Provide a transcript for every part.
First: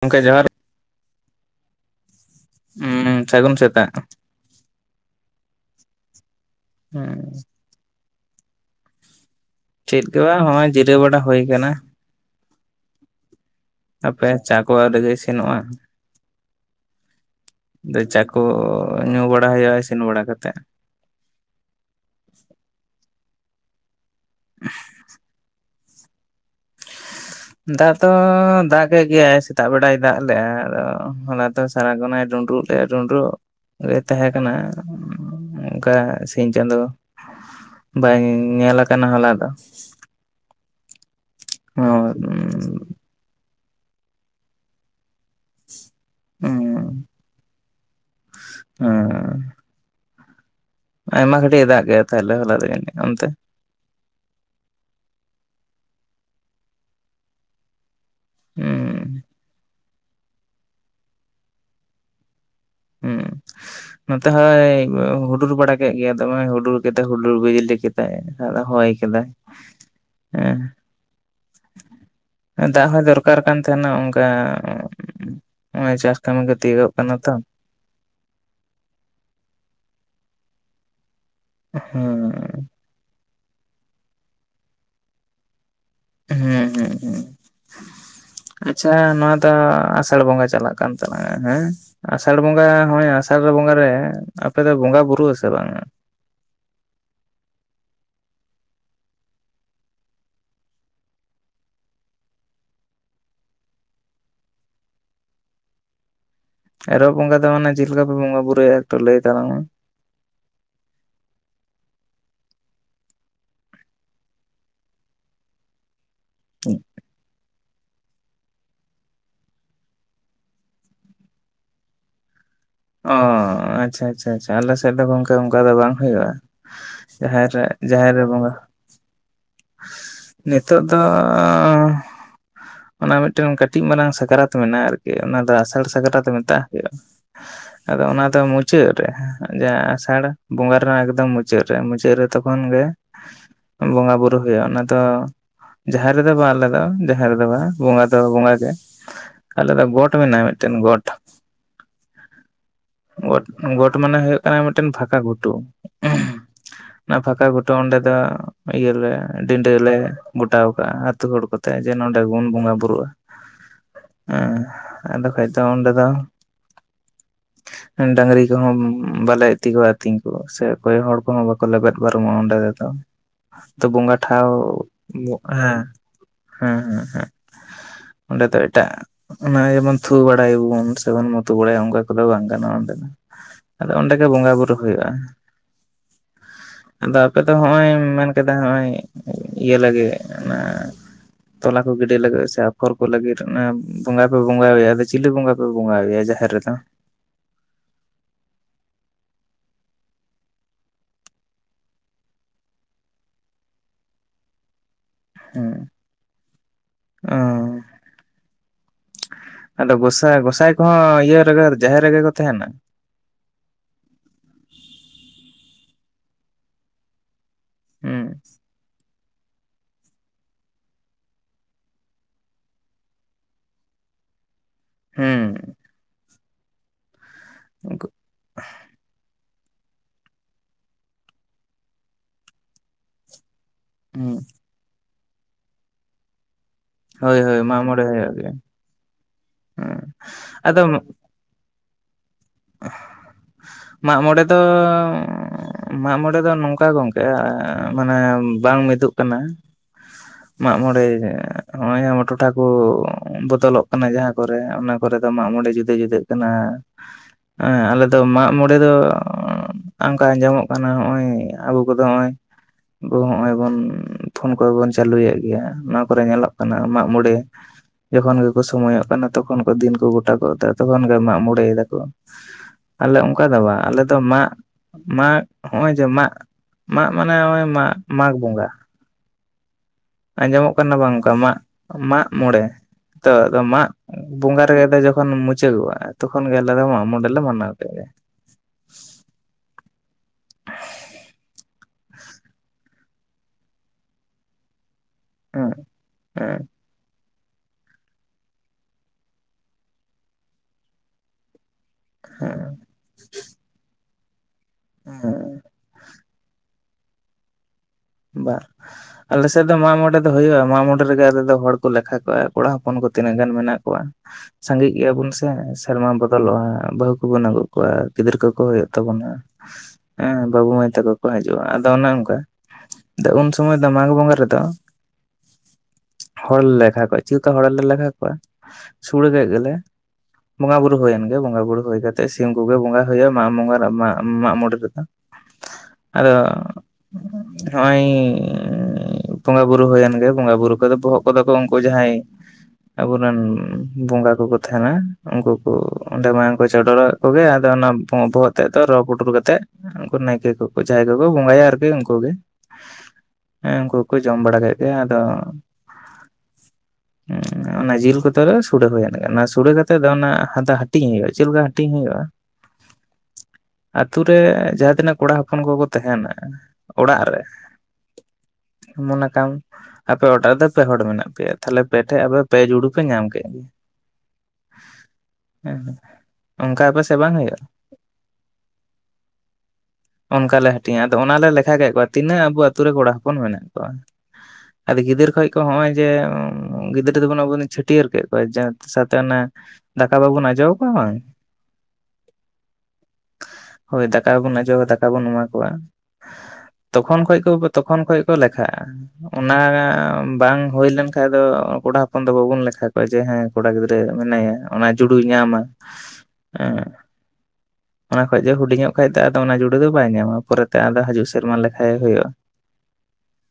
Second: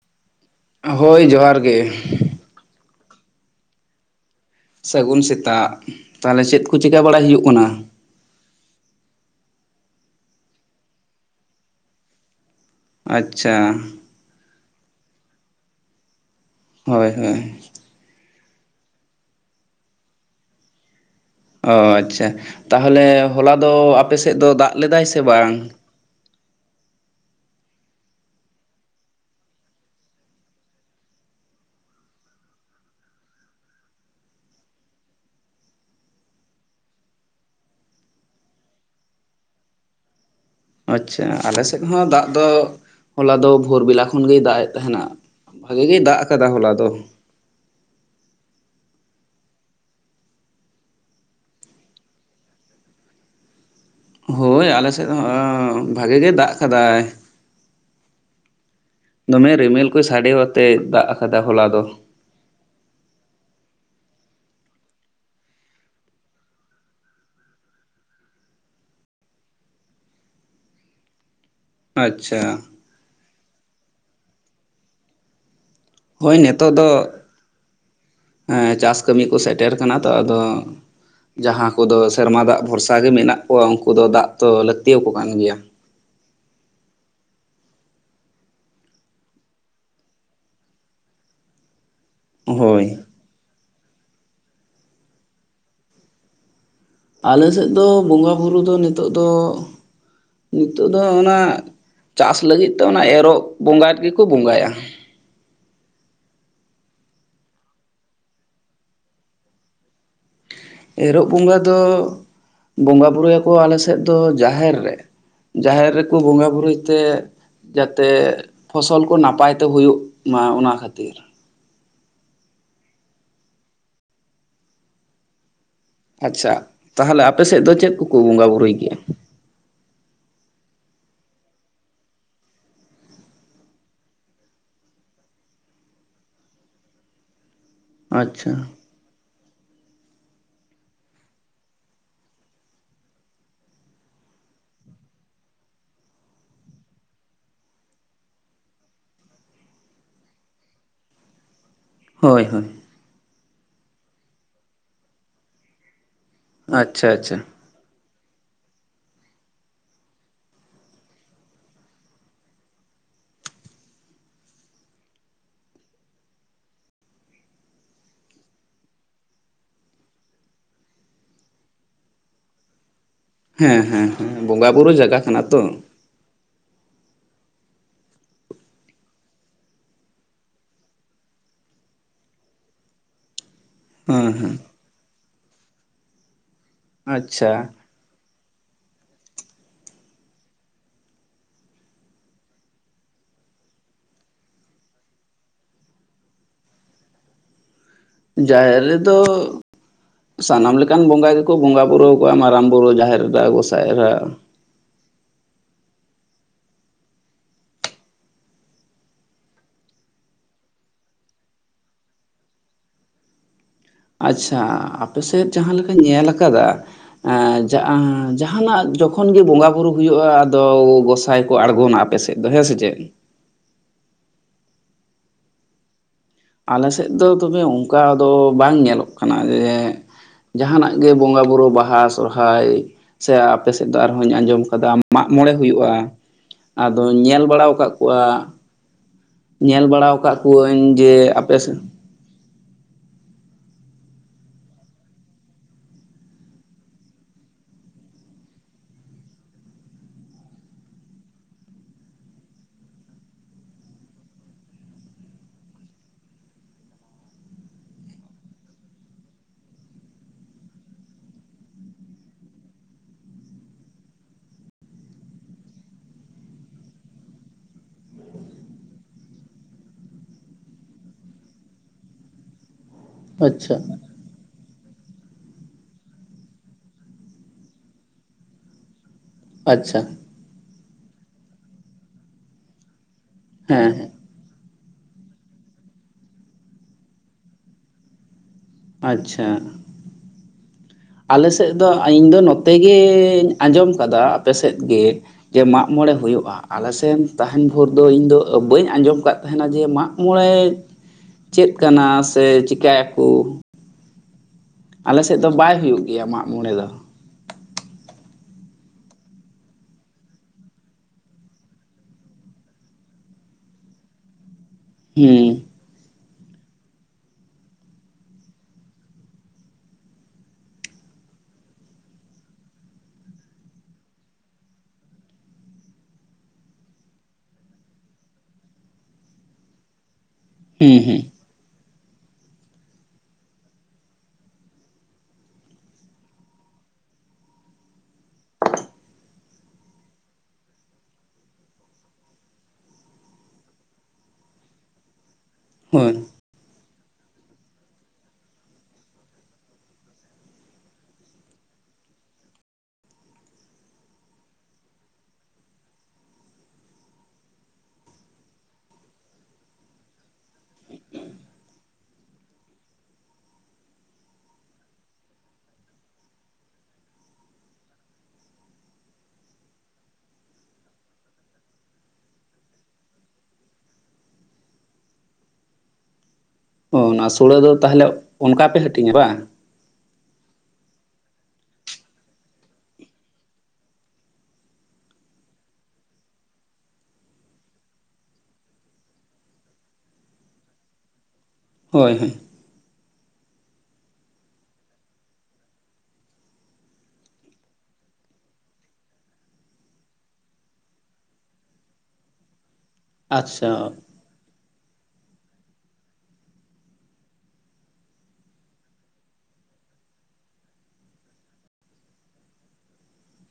ᱜᱚᱝᱠᱮ ᱡᱚᱦᱟᱨ, ᱦᱳᱭ ᱡᱚᱦᱟᱨ ᱜᱮ ᱾ ᱦᱩᱢᱸ ᱥᱟᱹᱜᱩᱱ ᱥᱮᱛᱟᱜ ᱾ ᱥᱟᱹᱜᱩᱱ ᱥᱮᱛᱟᱜ ᱾ ᱛᱟᱦᱚᱞᱮ ᱪᱮᱫ ᱠᱚ ᱪᱤᱠᱟᱹ ᱦᱩᱸ ᱵᱟᱲᱟᱭ ᱦᱩᱭᱩᱜ ᱠᱟᱱᱟ? ᱪᱮᱫ ᱜᱮ ᱵᱟᱝ ᱦᱚᱸᱜᱼᱚᱭ ᱡᱤᱨᱟᱹᱣ ᱵᱟᱲᱟ ᱦᱳᱭ ᱠᱟᱱᱟ ᱾ ᱟᱪᱪᱷᱟ ᱾ ᱦᱟᱯᱮ ᱪᱟ ᱠᱚ ᱟᱣᱨᱤ ᱥᱤᱱᱚᱜᱼᱟ ᱾ ᱦᱚᱭ ᱦᱚᱭ ᱾ ᱪᱟ ᱠᱚ ᱧᱩ ᱵᱟᱲᱟ ᱦᱚᱭᱳᱜᱼᱟ ᱤᱥᱤᱱ ᱵᱟᱲᱟ ᱠᱟᱛᱮᱜ ᱾ ᱚ ᱟᱪᱪᱷᱟ, ᱛᱟᱦᱚᱞᱮ ᱦᱚᱞᱟ ᱫᱚ ᱟᱯᱮ ᱥᱮᱫ ᱫᱚ ᱫᱟᱜ ᱞᱮᱫᱟᱭ ᱥᱮ ᱵᱟᱝ? ᱫᱟᱜ ᱫᱚ ᱫᱟᱜ ᱜᱮ ᱜᱮᱭᱟᱭ ᱥᱮᱛᱟᱜ ᱵᱮᱲᱟᱭ ᱫᱟᱜ ᱞᱮᱜᱼᱟ ᱟᱫᱚ ᱚᱱᱟ ᱥᱟᱨᱟ ᱜᱚᱱᱟᱭ ᱰᱩᱱᱸᱰᱨᱩᱜ ᱞᱮ ᱰᱩᱸᱰᱨᱩᱜ ᱨᱮ ᱛᱟᱦᱮᱸ ᱠᱟᱱᱟ ᱾ ᱚᱱᱠᱟ ᱥᱤᱧ ᱪᱟᱸᱫᱳ ᱵᱟᱭ ᱧᱮᱞ ᱟᱠᱟᱱᱟ ᱦᱚᱞᱟ ᱫᱚ ᱾ ᱟᱪᱪᱷᱟ, ᱟᱞᱮ ᱥᱮᱫ ᱦᱚᱸ ᱫᱟᱜ ᱫᱚ ᱦᱚᱞᱟ ᱫᱚ ᱵᱷᱳᱨ ᱵᱮᱞᱟ ᱠᱷᱚᱱ ᱜᱮᱭ ᱫᱟᱜ ᱮᱫ ᱛᱟᱦᱮᱱᱟ ᱾ ᱵᱷᱟᱜᱤ ᱜᱮ ᱫᱟᱜ ᱟᱠᱟᱫᱟ ᱦᱚᱞᱟ ᱫᱚ ᱾ ᱦᱮᱸ ᱟᱭᱢᱟ ᱜᱷᱟᱹᱲᱤᱡ ᱫᱟᱜ ᱠᱮᱜ-ᱟ ᱛᱟᱦᱚᱞᱮ ᱦᱚᱞᱟ ᱫᱚ ᱮᱱᱮ ᱚᱱᱛᱮ ᱾ ᱦᱳᱭ ᱟᱞᱮ ᱥᱮᱫ ᱦᱚᱸᱻ ᱵᱷᱟᱜᱮ ᱜᱮ ᱫᱟᱜ ᱟᱠᱟᱫᱟᱭ᱾ ᱦᱩᱸ ᱫᱚᱢᱮ ᱨᱤᱢᱤᱞ ᱠᱚ ᱥᱟᱰᱮᱣ ᱣᱟᱛᱮᱫ ᱫᱟᱜ ᱟᱠᱟᱫᱟᱭ ᱦᱚᱞᱟ ᱫᱚ᱾ ᱦᱩᱸ [inaudible] ᱱᱚᱛᱮ ᱦᱚᱸᱭᱻ ᱮᱸ ᱦᱩᱰᱩᱨ ᱵᱟᱲᱟ ᱠᱮᱜ ᱜᱮᱭᱟ, ᱫᱚᱢᱮ ᱦᱩᱰᱩᱨ ᱠᱟᱛᱮ ᱦᱩᱰᱩᱨ ᱵᱤᱡᱽᱞᱤ ᱠᱮᱫᱟᱭ ᱟᱫᱚ ᱦᱚᱭ ᱠᱮᱫᱟᱭ᱾ [inaudible] ᱦᱮᱸ, ᱟᱪᱪᱷᱟ, ᱫᱟᱜ ᱦᱚᱸ ᱫᱚᱨᱠᱟᱨ ᱠᱟᱱ ᱛᱟᱦᱮᱸᱱᱟ, ᱚᱸᱠᱟ ᱚᱱᱟ ᱪᱟᱥ ᱦᱳᱭ ᱠᱟᱹᱢᱤ ᱠᱚ ᱛᱤᱭᱟᱹᱜᱚᱜ ᱠᱟᱱᱟ ᱛᱚ᱾ ᱦᱮ ᱸᱪᱟᱥ ᱠᱟᱹᱢᱤᱜ ᱠᱚ ᱥᱮᱜᱴᱮᱨ ᱠᱟᱱᱟ ᱛᱚ ᱟᱫᱚ ᱡᱟᱦᱟᱸ ᱠᱚᱫᱚ ᱥᱮᱨᱢᱟ ᱫᱟᱜ ᱦᱩᱸ ᱵᱷᱚᱨᱥᱟ ᱜᱮ ᱢᱮᱱᱟᱜ ᱠᱚᱣᱟ, ᱩᱸᱠᱩ ᱫᱚ ᱫᱟᱜ ᱛᱚ ᱞᱟᱹᱠᱛᱤ ᱣᱟᱠᱚ ᱠᱟᱱ ᱜᱮᱭᱟ᱾ ᱦᱮᱸ ᱦᱮᱸ ᱦᱮᱸ, ᱟᱪᱪᱷᱟ ᱱᱚᱣᱟ ᱫᱚ ᱟᱻ ᱟᱥᱟᱲ ᱵᱚᱸᱜᱟ ᱪᱟᱞᱟᱜ ᱠᱟᱱ ᱛᱟᱞᱟᱝᱼᱟ ᱦᱮᱸ, ᱟᱥᱟᱲ ᱵᱚᱸᱜᱟ ᱦᱳᱭ ᱦᱚᱸᱜᱼᱚᱭ ᱟᱥᱟᱫ ᱵᱚᱸᱜᱟ ᱨᱮ ᱟᱯᱮ ᱫᱚ ᱵᱚᱸᱜᱟ ᱵᱩᱨᱩᱜᱼᱟ ᱥᱮ ᱵᱟᱝᱼᱟ? ᱟᱞᱮᱥᱮᱫ ᱫᱚ ᱵᱚᱸᱜᱟ ᱵᱩᱨᱩ ᱫᱚ ᱱᱤᱛᱚᱜ ᱫᱚ ᱱᱤᱛᱚᱜ ᱫᱚ ᱚᱱᱟᱜ ᱪᱟᱥ ᱞᱟᱹᱜᱤᱫ ᱛᱮ ᱚᱱᱟ ᱮᱨᱚᱜ ᱵᱚᱸᱜᱟᱼᱮᱫ ᱜᱮᱠᱚ ᱵᱚᱸᱜᱟᱭᱟ᱾ ᱮᱨᱚᱜ ᱵᱚᱸᱜᱟ ᱫᱚ ᱢᱟᱱᱮ ᱪᱤᱫ ᱞᱮᱠᱟ ᱯᱮ ᱵᱚᱸᱜᱟ ᱵᱩᱨᱩᱭᱟ ᱮᱠ ᱴᱩ ᱞᱟᱹᱭ ᱛᱟᱞᱟᱝ ᱢᱮ? ᱮᱨᱚᱜ ᱵᱚᱸᱜᱟ ᱫᱚ ᱵᱚᱸᱜᱟ ᱵᱩᱨᱩ ᱭᱟᱠᱚ ᱟᱞᱮ ᱥᱮᱫ ᱫᱚ ᱡᱟᱦᱮᱨ ᱨᱮ, ᱡᱟᱦᱮᱨ ᱨᱮᱠᱚ ᱵᱚᱸᱜᱟ ᱵᱩᱨᱩᱭ ᱛᱮ ᱡᱟᱛᱮᱻᱜ ᱯᱷᱚᱥᱚᱞ ᱠᱚ ᱱᱟᱯᱟᱭ ᱛᱮ ᱦᱩᱭᱩᱜ ᱢᱟ, ᱚᱱᱟ ᱠᱷᱟᱹᱛᱤᱨ᱾ ᱟᱸᱻ ᱟᱪᱪᱷᱟ ᱟᱪᱪᱷᱟ ᱟᱪᱪᱷᱟ, ᱟᱞᱮ ᱥᱮᱫ ᱫᱚ ᱜᱚᱝᱠᱮ ᱚᱸᱠᱟ ᱫᱚ ᱵᱟᱝ᱾ ᱦᱩᱭᱩᱜᱼᱟ, ᱟᱪᱪᱷᱟ ᱡᱟᱦᱮᱨ ᱨᱮ ᱡᱟᱦᱮᱨᱮ ᱵᱚᱸᱜᱟ᱾ ᱴᱷᱤᱠ ᱜᱮᱭᱟ᱾ [unintelligible] ᱱᱤᱛᱳᱜ ᱫᱚᱻᱦ ᱚᱱᱟ ᱢᱤᱫᱴᱟᱹᱱ ᱠᱟᱹᱴᱤᱡ ᱢᱟᱨᱟᱝ ᱥᱟᱠᱨᱟᱛ ᱢᱮᱱᱟᱜᱼᱟ, ᱟᱨᱠᱤ ᱚᱱᱟ ᱫᱚ ᱟᱥᱟᱲ ᱥᱟᱠᱨᱟᱛ ᱢᱮᱛᱟᱜᱼᱟ ᱦᱩᱭᱩᱜᱼᱟ᱾ ᱟᱫᱚ ᱚᱱᱟ ᱫᱚ ᱟᱪᱪᱷᱟ ᱢᱩᱪᱟᱹᱫ᱾ ᱴᱟᱹᱜ ᱦᱮᱸ ᱡᱮ ᱟᱥᱟᱲ ᱵᱚᱸᱜᱟ ᱨᱮᱱᱟᱜ ᱮᱠᱫᱚᱢ ᱢᱩᱪᱟᱹᱫ ᱨᱮ ᱢᱩᱪᱟᱹᱫ ᱨᱮ ᱛᱚᱠᱷᱚᱱ ᱜᱮ ᱵᱚᱸᱜᱟ ᱵᱩᱨ- ᱨᱩ ᱦᱩᱭᱩᱜᱼᱟ, ᱚᱱᱟ ᱫᱚ ᱡᱟᱦᱮᱨ ᱨᱮᱫᱚ ᱵᱟᱝᱼᱟ, ᱟᱞᱮ ᱫᱚ ᱡᱟᱦᱮᱨ ᱨᱮᱫᱚ ᱵᱟᱝᱼᱟ ᱵᱚᱸᱜᱟ ᱫᱚ ᱵᱚᱸᱜᱟ ᱜᱮ, ᱟᱞᱮ ᱫᱚ ᱜᱚᱴ ᱢᱮᱱᱟᱭᱟ ᱢᱤᱫᱴᱟᱹᱱ ᱜᱚᱴ᱾ ᱦᱳᱭ ᱦᱳᱭ᱾ ᱜᱚᱴ, ᱜᱚᱴ ᱢᱟᱱᱮ ᱦᱩᱭᱩᱜ ᱠᱟᱱᱟᱭ ᱢᱤᱫᱴᱟᱹᱱ ᱯᱷᱟᱠᱟ ᱜᱷᱩᱴᱩ, [unintelligible] ᱟᱪᱪᱷᱟ ᱚᱱᱟ ᱟᱪᱪᱷᱟ ᱯᱷᱟᱠᱟ ᱜᱷᱩᱴ- ᱴᱩ ᱚᱸᱰᱮ ᱫᱚ ᱤᱭᱟᱹ ᱞᱮ ᱮᱸ ᱰᱤᱰᱟ. ᱞᱮ ᱜᱚᱴᱟᱣ ᱟᱠᱟᱜᱼᱟ ᱟᱹᱛᱩ ᱦᱚᱲ ᱠᱚᱛᱮ ᱡᱮ ᱱᱚᱰᱮ ᱵᱚᱱ ᱵᱚᱸᱜᱟ ᱵᱩᱨᱩᱜᱼᱟ᱾ ᱮᱸ ᱟᱫᱚ ᱡᱷᱟᱡ ᱫᱚ ᱚᱸᱰᱮ ᱫᱚ [inaudible] ᱰᱟᱺᱜᱽᱨᱤ ᱠᱚᱦᱚᱸ ᱩᱸᱻ ᱵᱟᱞᱮ ᱟᱹᱛᱤ ᱠᱚᱣᱟ ᱟᱹᱛᱤᱧ ᱠᱚ, ᱥᱮ ᱚᱠᱚᱭ ᱦᱚᱲ ᱠᱚᱦᱚᱸ ᱵᱟᱠᱚ ᱞᱮᱵᱮᱫ ᱯᱟᱨᱚᱢᱚᱸᱜᱼᱟ ᱚᱸᱰᱮ ᱫᱚ ᱾ ᱛᱚ, ᱦᱮᱸ ᱦᱮᱸ ᱵᱚᱸᱜᱟ ᱦᱮᱸ, ᱴᱷᱟᱶ ᱵᱚᱸᱜᱟ ᱵᱩᱨᱩ ᱡᱟᱜᱟ ᱠᱟᱱᱟ ᱛᱚ᱾ [unintelligible] ᱦᱮᱸ ᱦᱮᱸ ᱦᱮᱸ, ᱚᱸᱰᱮ ᱫᱚ ᱮᱴᱟᱜ ᱚᱱᱟ ᱮᱢᱚᱱ ᱛᱷᱩ ᱵᱟᱲᱟ ᱭᱟᱵᱩᱱ ᱥᱮᱢᱚᱱ ᱢᱩᱛᱩ ᱵᱟᱲᱟᱭᱟ, ᱚᱝᱠᱟ ᱠᱚᱫᱚ ᱵᱟᱝ ᱜᱟᱱᱚᱜᱼᱟ ᱚᱸᱰᱮ ᱫᱚ᱾ ᱟᱫᱚ ᱚᱸᱰᱮ ᱜᱮ ᱦᱮᱸ ᱵᱚᱸᱜᱟ ᱦᱮᱸ ᱵᱩᱨᱩ ᱦᱩᱭᱩᱜᱼᱟ᱾ ᱟᱫᱚ ᱟᱯᱮ ᱫᱚ ᱟᱪᱪᱷᱟ ᱦᱚᱸᱜᱼᱚᱭ, ᱢᱮᱱ ᱠᱮᱫᱟ ᱦᱚᱸᱜᱼᱚᱭ ᱤᱻᱤᱭᱟᱹ ᱞᱟᱹᱜᱤᱫ, ᱚᱱᱟ ᱛᱚᱞᱟ ᱠᱚ ᱜᱤᱰᱤ ᱞᱟᱹᱜᱟᱹᱫ, ᱥᱮ ᱟᱯᱷᱚᱨ ᱠᱚ ᱞᱟᱹᱜᱤᱫ ᱚᱱᱟ ᱵᱚᱸᱜᱟ ᱫᱚ ᱵᱚᱸᱜᱟ ᱣᱟᱭᱟ, ᱟᱫᱚ ᱪᱤᱞᱤ ᱵᱚᱸᱜᱟ ᱯᱮ ᱵᱚᱸᱜᱟ ᱟᱫᱮᱭᱟ ᱡᱟᱦᱮᱨ ᱨᱮᱫᱚ? ᱡᱟᱦᱮᱨ ᱨᱮᱫᱚ ᱥᱟᱱᱟᱢ ᱞᱮᱠᱟᱱ ᱵᱚᱸᱜᱟ ᱜᱮᱠᱚ ᱵᱚᱸᱜᱟ ᱵᱩᱨᱩ ᱟᱠᱚᱣᱟ ᱢᱟᱨᱟᱝ ᱵᱩᱨᱩ ᱡᱟᱦᱮᱨ ᱮᱨᱟ ᱜᱚᱸᱥᱟᱭ ᱮᱨᱟ᱾ ᱦᱩᱸ ᱚᱻ ᱟᱫᱚ ᱜᱚᱸᱥᱟᱭ ᱜᱚᱸᱥᱟᱭ ᱠᱚᱦᱚᱸ ᱤᱭᱟᱹ ᱨᱮᱜᱮ ᱡᱟᱦᱮᱨ ᱨᱮᱜᱮ ᱠᱚ ᱛᱟᱦᱮᱱᱟ? ᱟᱪᱪᱷᱟ ᱟᱯᱮᱥᱮᱫ ᱡᱟᱦᱟᱸ ᱞᱮᱠᱟᱧ ᱧᱮᱞ ᱟᱠᱟᱫᱟ ᱮᱸ ᱡᱟ ᱮᱸ ᱦᱩᱸ ᱡᱟᱦᱱᱟᱜ ᱡᱚᱠᱷ ᱠᱷᱚᱱ ᱜᱮ ᱵᱚᱸᱜᱟ ᱵᱩᱨᱩ ᱦᱩᱭᱩᱜᱼᱟ ᱟᱫᱚ ᱜᱚᱸᱥᱟᱭ ᱠᱚ ᱟᱬᱜᱚᱱᱟ ᱟᱯᱮ ᱥᱮᱫ ᱫᱚ, ᱦᱮᱸ ᱥᱮ ᱪᱮᱫ? ᱦᱮᱸ᱾ ᱟᱞᱮ ᱥᱮᱫ ᱫᱚ ᱛᱚᱵᱮ ᱚᱱᱠᱟ ᱫᱚ ᱵᱟᱝ ᱧᱮᱞᱚᱜ ᱠᱟᱱᱟ᱾ ᱡᱮ ᱡᱟᱦᱟᱱᱟᱜ ᱜᱮ ᱵᱚᱸᱜᱟ ᱵᱩᱨᱩ ᱵᱟᱦᱟ ᱥᱚᱨᱦᱟᱭ ᱥᱮ ᱟᱯᱮ ᱥᱮᱫ ᱫᱚ ᱟᱨᱦᱚᱧ ᱦᱩᱸ ᱟᱸᱡᱚᱢ ᱠᱟᱫᱟ ᱢᱟᱜ ᱢᱚᱬᱮ ᱦᱩᱭᱩᱜᱼᱟ᱾ ᱟᱫᱚᱧ ᱦᱳᱭ ᱧᱮᱞ ᱦᱳᱭ ᱵᱟᱲᱟ ᱢᱟᱜ ᱠᱟᱜ ᱢᱚᱬᱮ ᱠᱚᱣᱟ, ᱦᱩᱭᱩᱜ ᱜᱮᱭᱟ ᱧᱮᱞ ᱦᱮᱸ ᱵᱟᱲᱟ ᱠᱟᱜ ᱟᱫᱚ ᱠᱩᱣᱟᱹᱧ ᱡᱮ ᱟᱯᱮ ᱥᱮ᱾ [inaudible] ᱢᱟᱜ ᱢᱚᱲᱮ ᱫᱚ ᱮᱸ ᱢᱟᱜ ᱢᱚᱬᱮ ᱫᱚ ᱱᱚᱝᱠᱟ ᱜᱚᱝᱠᱮ, ᱮᱸ ᱢᱟᱱᱮ ᱵᱟᱝ ᱢᱤᱫᱚᱜ ᱠᱟᱱᱟ᱾ [inaudible] ᱢᱟᱜ ᱢᱚᱬᱮ ᱦᱚᱸᱜᱼᱚᱭ ᱡᱟᱦᱟ ᱴᱚᱴᱷᱟ ᱠᱚ ᱵᱚᱫᱚᱞᱚᱜ ᱠᱟᱱᱟ ᱡᱟᱦᱟᱸ ᱠᱚᱨᱮ ᱚᱱᱟ ᱠᱚᱨᱮ ᱫᱚ ᱢᱟᱜ ᱢᱚᱬᱮ ᱡᱩᱫᱟᱹ ᱡᱩᱫᱟᱹᱜ ᱠᱟᱱᱟ᱾ ᱦᱮᱸ ᱟᱞᱮ ᱫᱚ ᱢᱟᱜ ᱢᱚᱬᱮ ᱫᱚ ᱚᱱᱠᱟ ᱟᱸᱡᱚᱢᱚᱜ ᱠᱟᱱᱟ ᱦᱚᱸᱜᱼᱚᱭ ᱟᱵᱚ ᱠᱚᱫᱚ ᱦᱚᱸᱜᱼᱚᱭ ᱟᱵᱚ ᱦᱚᱸᱜ-ᱚᱭ ᱵᱚᱱ ᱯᱷᱳᱱ ᱠᱚᱨᱮ ᱵᱚᱱ ᱪᱟᱹᱞᱩᱭᱮᱜ ᱜᱮᱭᱟ, ᱱᱚᱣᱟ ᱠᱚᱨᱮ ᱧᱮᱞᱚᱜ ᱠᱟᱱᱟ ᱢᱟᱜ ᱢᱚᱬᱮ ᱡᱚᱠᱷᱚᱱ ᱜᱮᱠᱚ ᱥᱚᱢᱚᱭᱚᱜ ᱠᱟᱱᱟ ᱛᱚᱠᱷᱚᱱ ᱠᱚ ᱫᱤᱱ ᱠᱚ ᱜᱚᱴᱟ ᱜᱚᱫ ᱫᱟ ᱛᱚᱠᱷᱚᱱ ᱜᱮ ᱢᱟᱜ ᱢᱚᱬᱮᱭ ᱫᱟᱠᱚ᱾ ᱟᱞᱮ ᱚᱱᱠᱟ ᱫᱚ ᱟᱪᱪᱷᱟ ᱵᱟᱝ ᱟᱞᱮ ᱫᱚ ᱢᱟᱜ ᱢᱟᱜ ᱦᱚᱜᱼᱚᱭ ᱡᱮ ᱢᱟᱜ ᱢᱟᱜ ᱢᱟᱱᱮ ᱦᱚᱸᱜᱼᱚᱭ ᱢᱟ ᱢᱟᱜᱽ ᱵᱚᱸᱜᱟ᱾ ᱟᱪᱪᱷᱟ᱾ ᱟᱸᱡᱚᱢᱚᱜ ᱠᱟᱱᱟ ᱵᱟᱝ ᱚᱱᱠᱟ ᱢᱟᱜ ᱢᱟᱜ ᱢᱚᱬᱮ ᱦᱤᱛᱚᱜ ᱫᱚ ᱦᱮᱸ ᱢᱟᱜ ᱦᱮᱸ ᱵᱚᱸᱜᱟ ᱨᱮ ᱟᱫᱚ ᱡᱚᱠᱷᱚᱱ ᱢᱩᱪᱟᱹᱫᱚᱜᱼᱟ ᱛᱚᱠᱷᱚᱱ ᱜᱮ ᱟᱞᱮ ᱫᱚ ᱢᱟᱜ ᱢᱚᱬᱮ ᱞᱮ ᱢᱟᱱᱟᱣ ᱠᱮᱜ ᱜᱮ᱾ ᱟᱪᱪᱷᱟ᱾ ᱟᱞᱮ ᱥᱮᱫ ᱫᱚ ᱤᱧ ᱫᱚ ᱱᱚᱛᱮ ᱜᱤᱧ ᱟᱸᱡᱚᱢ ᱠᱟᱫᱟ ᱟᱯᱮ ᱥᱮᱫ ᱜᱮ, ᱡᱮ ᱦᱮᱸ ᱢᱟᱜ ᱢᱚᱬᱮ ᱦᱳᱭᱳᱜᱼᱟ ᱦᱮᱸ ᱟᱞᱮ ᱥᱮᱱ ᱛᱟᱦᱮᱱ ᱵᱷᱳᱨ ᱫᱚ ᱤᱧ ᱫᱚ ᱵᱟᱹᱧ ᱟᱸᱡᱚᱢ ᱟᱠᱟᱫ ᱛᱟᱦᱮᱱᱟ ᱡᱮ ᱢᱟᱜ ᱢᱚᱬᱮ ᱪᱮᱫ ᱠᱟᱱᱟ ᱥᱮ ᱦᱮᱸ ᱪᱤᱠᱟᱹᱭᱟᱠᱚ? ᱟᱞᱮ ᱥᱮᱫ ᱫᱚ ᱦᱮᱸ ᱵᱟᱭ ᱦᱩᱭᱩᱜ ᱜᱮᱭᱟ ᱢᱟᱜ ᱢᱚᱬᱮ ᱫᱚ᱾ ᱵᱟ᱾ ᱟᱞᱮ ᱥᱮᱫ ᱫᱚ ᱢᱟᱜ ᱢᱚᱬᱮ ᱫᱚ ᱦᱩᱭᱩᱜᱼᱟ, ᱢᱟᱜ ᱢᱚᱲᱮ ᱨᱮᱜᱮ ᱟᱞᱮ ᱫᱚ ᱦᱚᱲ ᱠᱚ ᱞᱮᱠᱷᱟ ᱠᱚᱣᱟ, ᱠᱚᱲᱟ ᱦᱚᱯᱚᱱ ᱠᱚ ᱛᱤᱱᱟᱹᱜ ᱜᱟᱱ ᱢᱮᱱᱟᱜ ᱠᱚᱣᱟ? ᱥᱟᱸᱜᱮᱜ ᱜᱮᱭᱟ ᱵᱚᱱ ᱥᱮ᱾ ᱦᱮᱸ ᱥᱮᱨᱢᱟ ᱵᱚᱫᱚᱞᱚᱜᱼᱟ, ᱵᱟᱹᱦᱩ ᱠᱚᱵᱚᱱ ᱟᱹᱜᱩ ᱠᱚᱣᱟ ᱜᱤᱫᱽᱨᱟᱹ ᱠᱚᱠᱚ ᱦᱩᱭᱩᱜ ᱛᱟᱵᱚᱱᱟ᱾ ᱦᱮᱸ ᱵᱟᱹᱵᱩ ᱢᱟᱹᱭ ᱛᱟᱠᱚ ᱠᱚ ᱦᱤᱡᱩᱜᱼᱟ, ᱟᱫᱚ ᱚᱱᱮ ᱚᱱᱠᱟ᱾ ᱟᱫᱚ ᱩᱱ ᱥᱚᱢᱚᱭ ᱫᱚ ᱢᱟᱜᱷᱽ ᱵᱚᱸᱜᱟ ᱨᱮᱫᱚ ᱦᱚᱲ ᱞᱮᱠᱷᱟ ᱠᱚᱣᱟ, ᱪᱤᱠᱟᱹᱛᱮ ᱦᱚᱲ ᱞᱮ ᱞᱮᱠᱷᱟ ᱠᱚᱣᱟ? ᱥᱩᱲᱮ ᱠᱮᱫ ᱜᱮᱞᱮ, ᱵᱚᱸᱜᱟ ᱵᱩᱨᱩ ᱦᱮᱸ ᱦᱮᱸ ᱦᱩᱭᱮᱱ ᱜᱮ ᱵᱚᱸᱜᱟ ᱵᱩᱨᱩ ᱦᱩᱭ ᱛᱮᱫ ᱥᱤᱢ ᱠᱚᱜᱮ ᱵᱚᱸᱜᱟ ᱦᱩᱭᱩᱜᱼᱟ ᱢᱟᱜ ᱵᱚᱸᱜᱟ ᱨᱮ ᱢᱟᱜ ᱢᱟᱜ ᱢᱚᱬᱮ ᱨᱮᱫᱚ, ᱟᱫᱚ ᱦᱚᱸᱜ-ᱚᱭ ᱵᱚᱸᱜᱟ ᱵᱩᱨᱩ ᱦᱩᱭᱮᱱ ᱜᱮ ᱵᱚᱸᱜᱟ ᱵᱩᱨᱩ ᱠᱚᱫᱚ ᱵᱚᱦᱚᱜ ᱠᱚᱫᱚ ᱠᱚ ᱩᱱᱠᱩ ᱡᱟᱦᱟᱸᱭ ᱟᱵᱚᱨᱮᱱ ᱵᱚᱸᱜᱟ ᱠᱚᱠᱚ ᱛᱟᱦᱮᱱᱟ ᱩᱱᱠᱩ ᱠᱚ ᱦᱳᱭ ᱚᱸᱰᱮ ᱢᱟᱭᱟᱝ ᱠᱚ ᱪᱚᱰᱚᱨᱟ᱾ ᱠᱚᱜᱮ ᱟᱫᱚ ᱚᱱᱟ ᱵᱚᱦᱚᱜ ᱛᱮᱜ ᱫᱚ ᱨᱚ ᱯᱩᱰᱩᱨ ᱠᱟᱛᱮᱜ ᱩᱱᱠᱩ ᱱᱟᱭᱠᱮ ᱠᱚ ᱡᱟᱦᱟᱸᱭ ᱠᱚᱠᱚ ᱵᱚᱸᱜᱟᱭᱟ ᱟᱨᱠᱤ ᱩᱱ ᱩᱱᱠᱩ ᱜᱮ ᱦᱮᱸ ᱩᱱᱠᱩ ᱠᱚ ᱡᱚᱢ ᱵᱟᱲᱟ ᱠᱮᱫ ᱜᱮ ᱟᱫᱚ [inaudible] ᱚᱱᱟ ᱡᱤᱞ ᱠᱚᱛᱮ ᱫᱚ ᱥᱩᱚᱲᱮ ᱦᱩᱭᱮᱱ ᱜᱮ ᱚᱱᱟ ᱥᱚᱲᱮ ᱠᱟᱛᱮᱜ ᱫᱚ ᱚᱱᱟ ᱦᱟᱛᱮ ᱦᱟᱹᱴᱤᱧ ᱦᱩᱭᱩᱜᱼᱟ ᱪᱮᱫᱞᱮᱠᱟ ᱦᱟᱹᱴᱤᱧ ᱦᱩᱭᱩᱜᱼᱟ [inaudible] ᱟᱛᱳ ᱨᱮ ᱡᱟᱦᱟᱸ ᱛᱤᱱᱟᱹᱜ ᱠᱚᱲᱟ ᱦᱚᱯᱚᱱ ᱠᱚᱠᱚ ᱛᱟᱦᱮᱱᱟ᱾ ᱚᱲᱟᱜ ᱨᱮ ᱢᱚᱱᱮ ᱠᱟᱢ ᱟᱯᱮ ᱚᱲᱟᱜ ᱨᱮᱫᱚ ᱯᱮ ᱦᱚᱲ ᱢᱮᱱᱟᱜ ᱯᱮᱭᱟ ᱛᱟᱦᱞᱮ ᱯᱮ ᱴᱷᱮᱡ ᱟᱯᱮ ᱯᱮ ᱡᱩᱲᱩ ᱯᱮ ᱧᱟᱢ ᱠᱮᱫ ᱜᱮ᱾ [inaudible] ᱦᱮᱸ ᱦᱮᱸ ᱚ ᱚᱱᱟ ᱥᱩᱲᱟᱹ ᱫᱚ ᱛᱟᱦᱚᱞᱮ ᱚᱱᱠᱟ ᱯᱮ ᱦᱟᱹᱴᱤᱧᱟ ᱵᱟᱝ? ᱚᱱᱠᱟ ᱞᱮ ᱦᱟᱹᱴᱤᱧᱟ ᱟᱫᱚ ᱚᱱᱟᱞᱮ ᱞᱮᱠᱷᱟ ᱠᱮᱫ ᱠᱚᱣᱟ ᱛᱤᱱᱟᱹᱜ ᱟᱵᱚ ᱟᱛᱩ ᱨᱮ ᱠᱚᱲᱟ ᱦᱚᱯᱚᱱ ᱢᱮᱱᱟᱜ ᱠᱚᱣᱟ᱾ ᱟᱫᱚ ᱜᱤᱫᱟᱹᱨ ᱠᱷᱚᱡ ᱠᱚ ᱦᱚᱸᱜᱼᱚᱭ ᱡᱮ ᱜᱤᱫᱽᱨᱟᱹ ᱫᱚᱵᱚᱱ ᱟᱵᱚᱱ ᱪᱷᱟᱹᱴᱭᱟᱹᱨ ᱠᱮᱫ ᱠᱚᱣᱟ ᱡᱮ ᱥᱟᱶᱛᱮ ᱚᱱᱟ ᱫᱟᱠᱟ ᱵᱟᱵᱩᱱ ᱟᱡᱡᱚᱣ ᱠᱚᱣᱟ ᱵᱟᱝ ᱦᱳᱭ ᱦᱳᱭ ᱦᱳᱭ ᱫᱟᱠᱟᱵᱚᱱ ᱟᱡᱚᱜᱣᱟ ᱫᱟᱠᱟ ᱵᱚᱱ ᱮᱢᱟ ᱠᱚᱣᱟ᱾ ᱛᱚᱠᱷᱚᱱ ᱠᱷᱚᱡ ᱠᱚ ᱛᱚᱠᱷᱚᱱ ᱠᱷᱚᱡ ᱠᱚ ᱞᱮᱠᱷᱟᱜᱼᱟ᱾ ᱚᱱᱟ ᱵᱟᱝ ᱦᱩᱭ ᱞᱮᱱᱠᱷᱟᱱᱡ ᱫᱚ ᱠᱚᱲᱟ ᱦᱚᱯᱚᱱ ᱫᱚ ᱵᱟᱵᱚᱱ ᱞᱮᱠᱷᱟ ᱠᱚ ᱡᱮ ᱦᱮᱸ ᱠᱚᱲᱟ ᱟᱪᱪᱷᱟ ᱜᱤᱫᱽᱨᱟᱹ ᱢᱮᱱᱟᱭᱟ ᱚᱱᱟ ᱡᱩᱲᱩᱭ ᱧᱟᱢᱟ ᱦᱮᱸ ᱚᱱᱟ ᱠᱷᱟᱡ ᱮ ᱦᱩᱰᱤᱧᱚᱜ ᱠᱷᱟᱡ ᱫᱚ ᱟᱫᱚ ᱚᱱᱟ ᱡᱩᱲᱟᱹ ᱫᱚ ᱵᱟᱭ ᱧᱟᱢᱟ ᱯᱚᱨᱮᱛᱮ ᱟ ᱦᱤᱡᱩᱜ ᱥᱮᱨᱢᱟ ᱞᱮᱠᱷᱟᱭᱮ ᱦᱩᱭᱩᱜᱼᱟ᱾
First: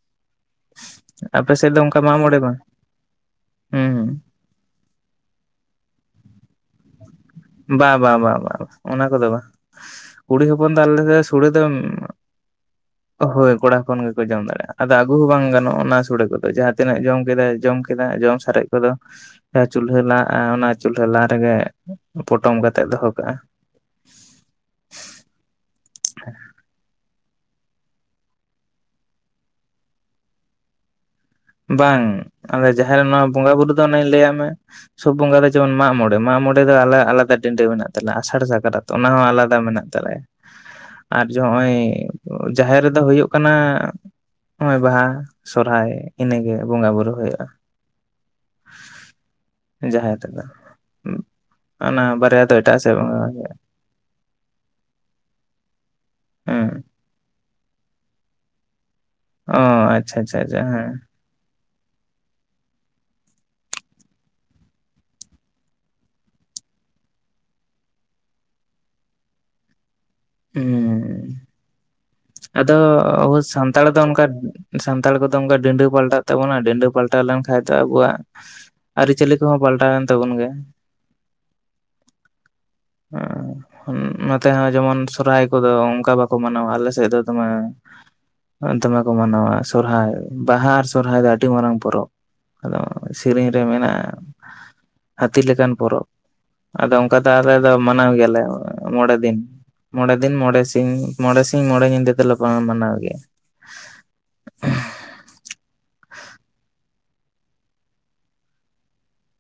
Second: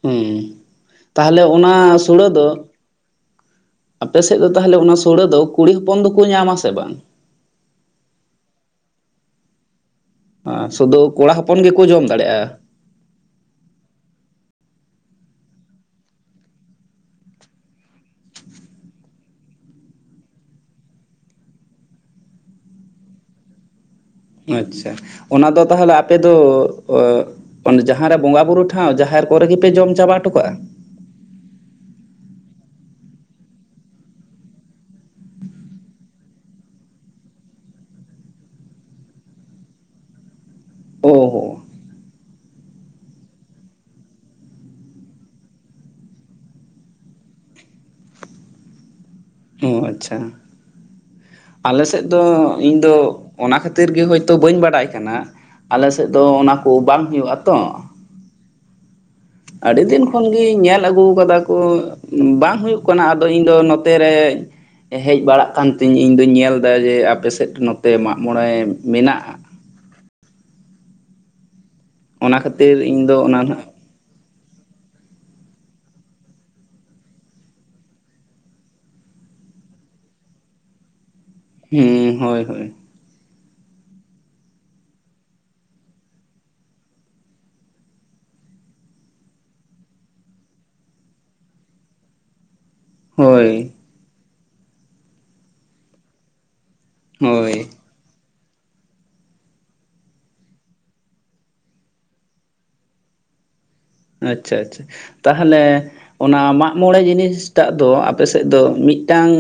ᱦᱩᱸ ᱛᱟᱦᱚᱞᱮ ᱟᱯᱮ ᱥᱮᱫ ᱚᱱᱟ ᱫᱚ ᱚᱱᱠᱟ ᱢᱟᱜ ᱥᱩᱲᱟᱹ ᱢᱚᱬᱮ ᱫᱚ ᱵᱟᱝ ᱦᱩᱸ ᱟᱯᱮ ᱥ ᱦᱩᱸ ᱥᱮᱫ ᱫᱚ ᱛᱟᱦᱚᱞᱮ ᱚᱱᱟ ᱥᱩᱲᱟᱹ ᱫᱚ ᱠᱩᱲᱤ ᱦᱚᱯᱚᱱ ᱫᱚᱠᱚ ᱧᱟᱢ ᱟ ᱥᱮ ᱵᱟᱝ? ᱵᱟ ᱵᱟ ᱵᱟ ᱵᱟ ᱚᱱᱟ ᱠᱚᱫᱚ ᱵᱟᱝ᱾ ᱠᱩᱲᱤ ᱦᱚᱯᱚᱱ ᱫᱚ ᱥᱩᱫᱷᱩ ᱟᱞᱮᱥᱮ ᱠᱚᱲᱟ ᱥᱩᱲᱟᱹ ᱦᱚᱯᱚᱱ ᱫᱚ ᱜᱮᱠᱚ ᱡᱚᱢ ᱫᱟᱲᱮᱭᱟᱜᱼᱟ [unintelligible] ᱦᱳᱭ ᱠᱚᱲᱟ ᱦᱚᱯᱚᱱ ᱜᱮᱠᱚ ᱡᱚᱢ ᱫᱟᱲᱮᱭᱟᱜᱼᱟ ᱟᱫᱚ ᱟᱹᱜᱩ ᱦᱚᱸ ᱵᱟᱝ ᱜᱟᱱᱚᱜᱼᱟ ᱚᱱᱟ ᱥᱩᱲᱳ ᱠᱚᱫᱚ ᱡᱟᱦᱟᱸ ᱛᱤᱱᱟᱹᱜ ᱡᱚᱢ ᱠᱮᱫᱟᱭ ᱡᱚᱢ ᱠᱮᱫᱟ ᱡᱚᱢ ᱥᱟᱨᱮᱡ ᱠᱚᱫᱚ ᱡᱟᱦᱟᱸ ᱪᱩᱞᱦᱟᱹ ᱞᱟ ᱚᱱᱟ ᱪᱩᱞᱦᱟᱹ ᱞᱟ ᱨᱮᱜᱮ ᱯᱚᱴᱚᱢ ᱠᱟᱛᱮ ᱫᱚᱦᱚ ᱠᱟᱜ-ᱟ᱾ ᱟᱪᱪᱷᱟ ᱚᱱᱟ ᱫᱚ ᱛᱟᱦᱚᱞᱮ ᱟᱯᱮ ᱫᱚ ᱡᱟᱦᱟᱸ ᱨᱮ ᱵᱚᱸᱜᱟ ᱵᱩᱨᱩ ᱴᱷᱟᱶ ᱡᱟᱦᱮᱨ ᱠᱚᱨᱮ ᱜᱮᱞᱮ ᱡᱚᱢ ᱪᱟᱵᱟ ᱚᱴᱩ ᱠᱟᱜᱼᱟ? ᱵᱟᱝ ᱟᱞᱮ ᱡᱟᱦᱮᱨ ᱱᱚᱣᱟ ᱵᱚᱸᱜᱟ ᱵᱩᱨᱩ ᱫᱚ ᱚᱱᱮᱧ ᱞᱟᱹᱭᱟᱫ ᱢᱮ ᱥᱚᱵ ᱵᱚᱸᱜᱟ ᱫᱚ ᱡᱮᱢᱚᱱ ᱢᱟ ᱢᱚᱬᱮᱸ ᱢᱟ ᱢᱚᱬᱮᱸ ᱫᱚ ᱟᱞᱮ ᱟᱞᱟᱫᱟ ᱰᱤᱰᱳ ᱢᱮᱱᱟᱜ ᱛᱟᱞᱮ ᱟᱥᱟᱲ ᱥᱟᱠᱨᱟᱛ ᱚᱱᱟ ᱦᱚᱸ ᱟᱞᱟᱫᱟ ᱢᱮᱱᱟᱜ ᱛᱟᱞᱮᱭᱟ ᱚ ᱟᱨ ᱡᱮ ᱦᱚᱸ ᱱᱚᱜᱼᱚᱭ ᱡᱟᱦᱮᱨ ᱨᱮᱫᱚ ᱦᱩᱭᱩᱜ ᱠᱟᱱᱟ ᱱᱚᱜᱼᱚᱭ ᱵᱟᱦᱟ ᱥᱚᱨᱦᱟᱭ ᱤᱱᱟᱹᱜᱮ ᱵᱚᱸᱜᱟ ᱵᱩᱨᱩ ᱦᱩᱭᱩᱼᱟ᱾ ᱚ ᱟᱪᱪᱷᱟ ᱟᱞᱮ ᱚᱱᱟ ᱥᱮᱫ ᱵᱟᱨᱭᱟ ᱫᱚ ᱮᱴᱟᱜ ᱤᱧ ᱫᱚ ᱥᱮᱫ ᱵᱚᱸᱜᱟ ᱦᱩᱭᱩᱜᱼᱟ ᱚᱱᱟ ᱠᱷᱟᱹᱛᱤᱨ ᱠᱷᱟᱹᱛᱤᱨ ᱜᱮ ᱦᱳᱭᱛᱳ ᱵᱟᱹᱧ ᱵᱟᱲᱟᱭ ᱠᱟᱱᱟ ᱟᱞᱮ ᱥᱮᱫ ᱫᱚ ᱚᱱᱟ ᱦᱮᱸ ᱠᱚ ᱵᱟᱝ ᱦᱩᱭᱩᱜ-ᱟ ᱛᱚ᱾ ᱚ ᱟᱹᱰᱤ ᱫᱤᱱ ᱟᱪᱪᱷᱟ ᱟᱪᱪᱷᱟ ᱠᱷᱚᱱᱜᱤᱧ ᱟᱪᱪᱷᱟ ᱧᱮᱞ ᱦᱮᱸ ᱟᱹᱜᱩ ᱟᱠᱟᱫᱟ ᱠᱚ ᱵᱟᱝ ᱦᱩᱭᱩᱜ ᱠᱟᱱᱟ ᱟᱫᱚ ᱤᱧᱫᱚ ᱱᱚᱛᱮᱨᱮ ᱦᱮᱡ ᱵᱟᱲᱟᱜ ᱠᱟᱱ ᱛᱤᱧ ᱤᱧ ᱫᱩᱧ ᱧᱮᱞ ᱮᱫᱟ ᱡᱮ ᱟᱯᱮᱥᱮᱫ ᱱᱚᱛᱮ ᱢᱟᱜ ᱢᱚᱬᱮᱸ ᱢᱮᱱᱟᱜᱼᱟ ᱾ ᱦᱩᱸ ᱚᱱᱟ ᱟᱫᱚ ᱠᱷᱟᱹᱛᱤᱨ ᱤᱧ ᱫᱚ ᱚᱱᱟ [unintelligible] ᱱᱟᱜ ᱥᱟᱱᱛᱟᱲ ᱫᱚ ᱚᱱᱠᱟ ᱥᱟᱱᱛᱟᱲ ᱠᱚᱫᱚ ᱚᱱᱠᱟ ᱰᱤᱰᱳ ᱯᱟᱞᱴᱟᱜ ᱛᱟᱵᱚᱱᱟ ᱰᱤᱰᱳ ᱯᱟᱞᱴᱟᱣ ᱞᱮᱱᱠᱷᱟᱡ ᱫᱚ ᱟᱵᱩᱣᱟᱜ ᱟᱹᱨᱤᱪᱟᱹᱞᱤ ᱠᱚᱦᱚᱸ ᱯᱟᱞᱴᱟᱣᱮᱱ ᱛᱟᱵᱚᱱ ᱜᱮ᱾ ᱦᱩᱸ ᱦᱳᱭ ᱦᱳᱭ ᱩᱸ ᱦᱩᱸ ᱱᱚᱛᱮ ᱦᱚᱸ ᱡᱮᱢᱚᱱ ᱥᱚᱨᱦᱟᱭ ᱠᱚᱫᱚ ᱚᱱᱠᱟ ᱵᱟᱠᱚ ᱢᱟᱱᱟᱣᱟ ᱟᱞᱮᱥᱮᱫ ᱫᱚ ᱫᱚᱢᱮ ᱫᱚᱢᱮ ᱠᱚ ᱢᱟᱱᱟᱣᱟ ᱥᱚᱨᱦᱟᱭ ᱵᱟᱦᱟ ᱟᱨ ᱥᱚᱨᱦᱟᱭ ᱫᱚ ᱟᱹᱰᱤ ᱢᱟᱨᱟᱝ ᱯᱚᱨᱚᱵᱽ ᱟᱫᱚ ᱦᱳᱭ ᱥᱮᱨᱮᱧ ᱨᱮ ᱢᱮᱱᱟᱜᱼᱟ ᱦᱟᱹᱛᱤ ᱞᱮᱠᱟᱱ ᱯᱚᱨᱚᱵᱽ ᱟᱫᱚ ᱚᱱᱠᱟ ᱫᱚ ᱟᱞᱮ ᱦᱳᱭ ᱫᱚ ᱢᱟᱱᱟᱣ ᱜᱮᱭᱟᱞᱮ ᱢᱚᱬᱮ ᱫᱤᱱ ᱢᱚᱬᱮ ᱫᱤᱱ ᱢᱚᱬᱮ ᱥᱤᱧ ᱢᱚᱬᱮ ᱥᱤᱧ ᱢᱚᱬᱮ ᱧᱤᱫᱟᱹ [unintelligible] ᱢᱟᱱᱟᱣ ᱜᱮ ᱟᱪᱪᱷᱟ ᱟᱪᱪᱷᱟ ᱛᱟᱦᱚᱞᱮ ᱚᱱᱟ ᱢᱟᱜᱢᱚᱬᱮ ᱡᱤᱱᱤᱥᱴᱟᱜ ᱫᱚ ᱟᱯᱮ ᱥᱮᱫ ᱫᱚ ᱢᱤᱫᱴᱟᱝ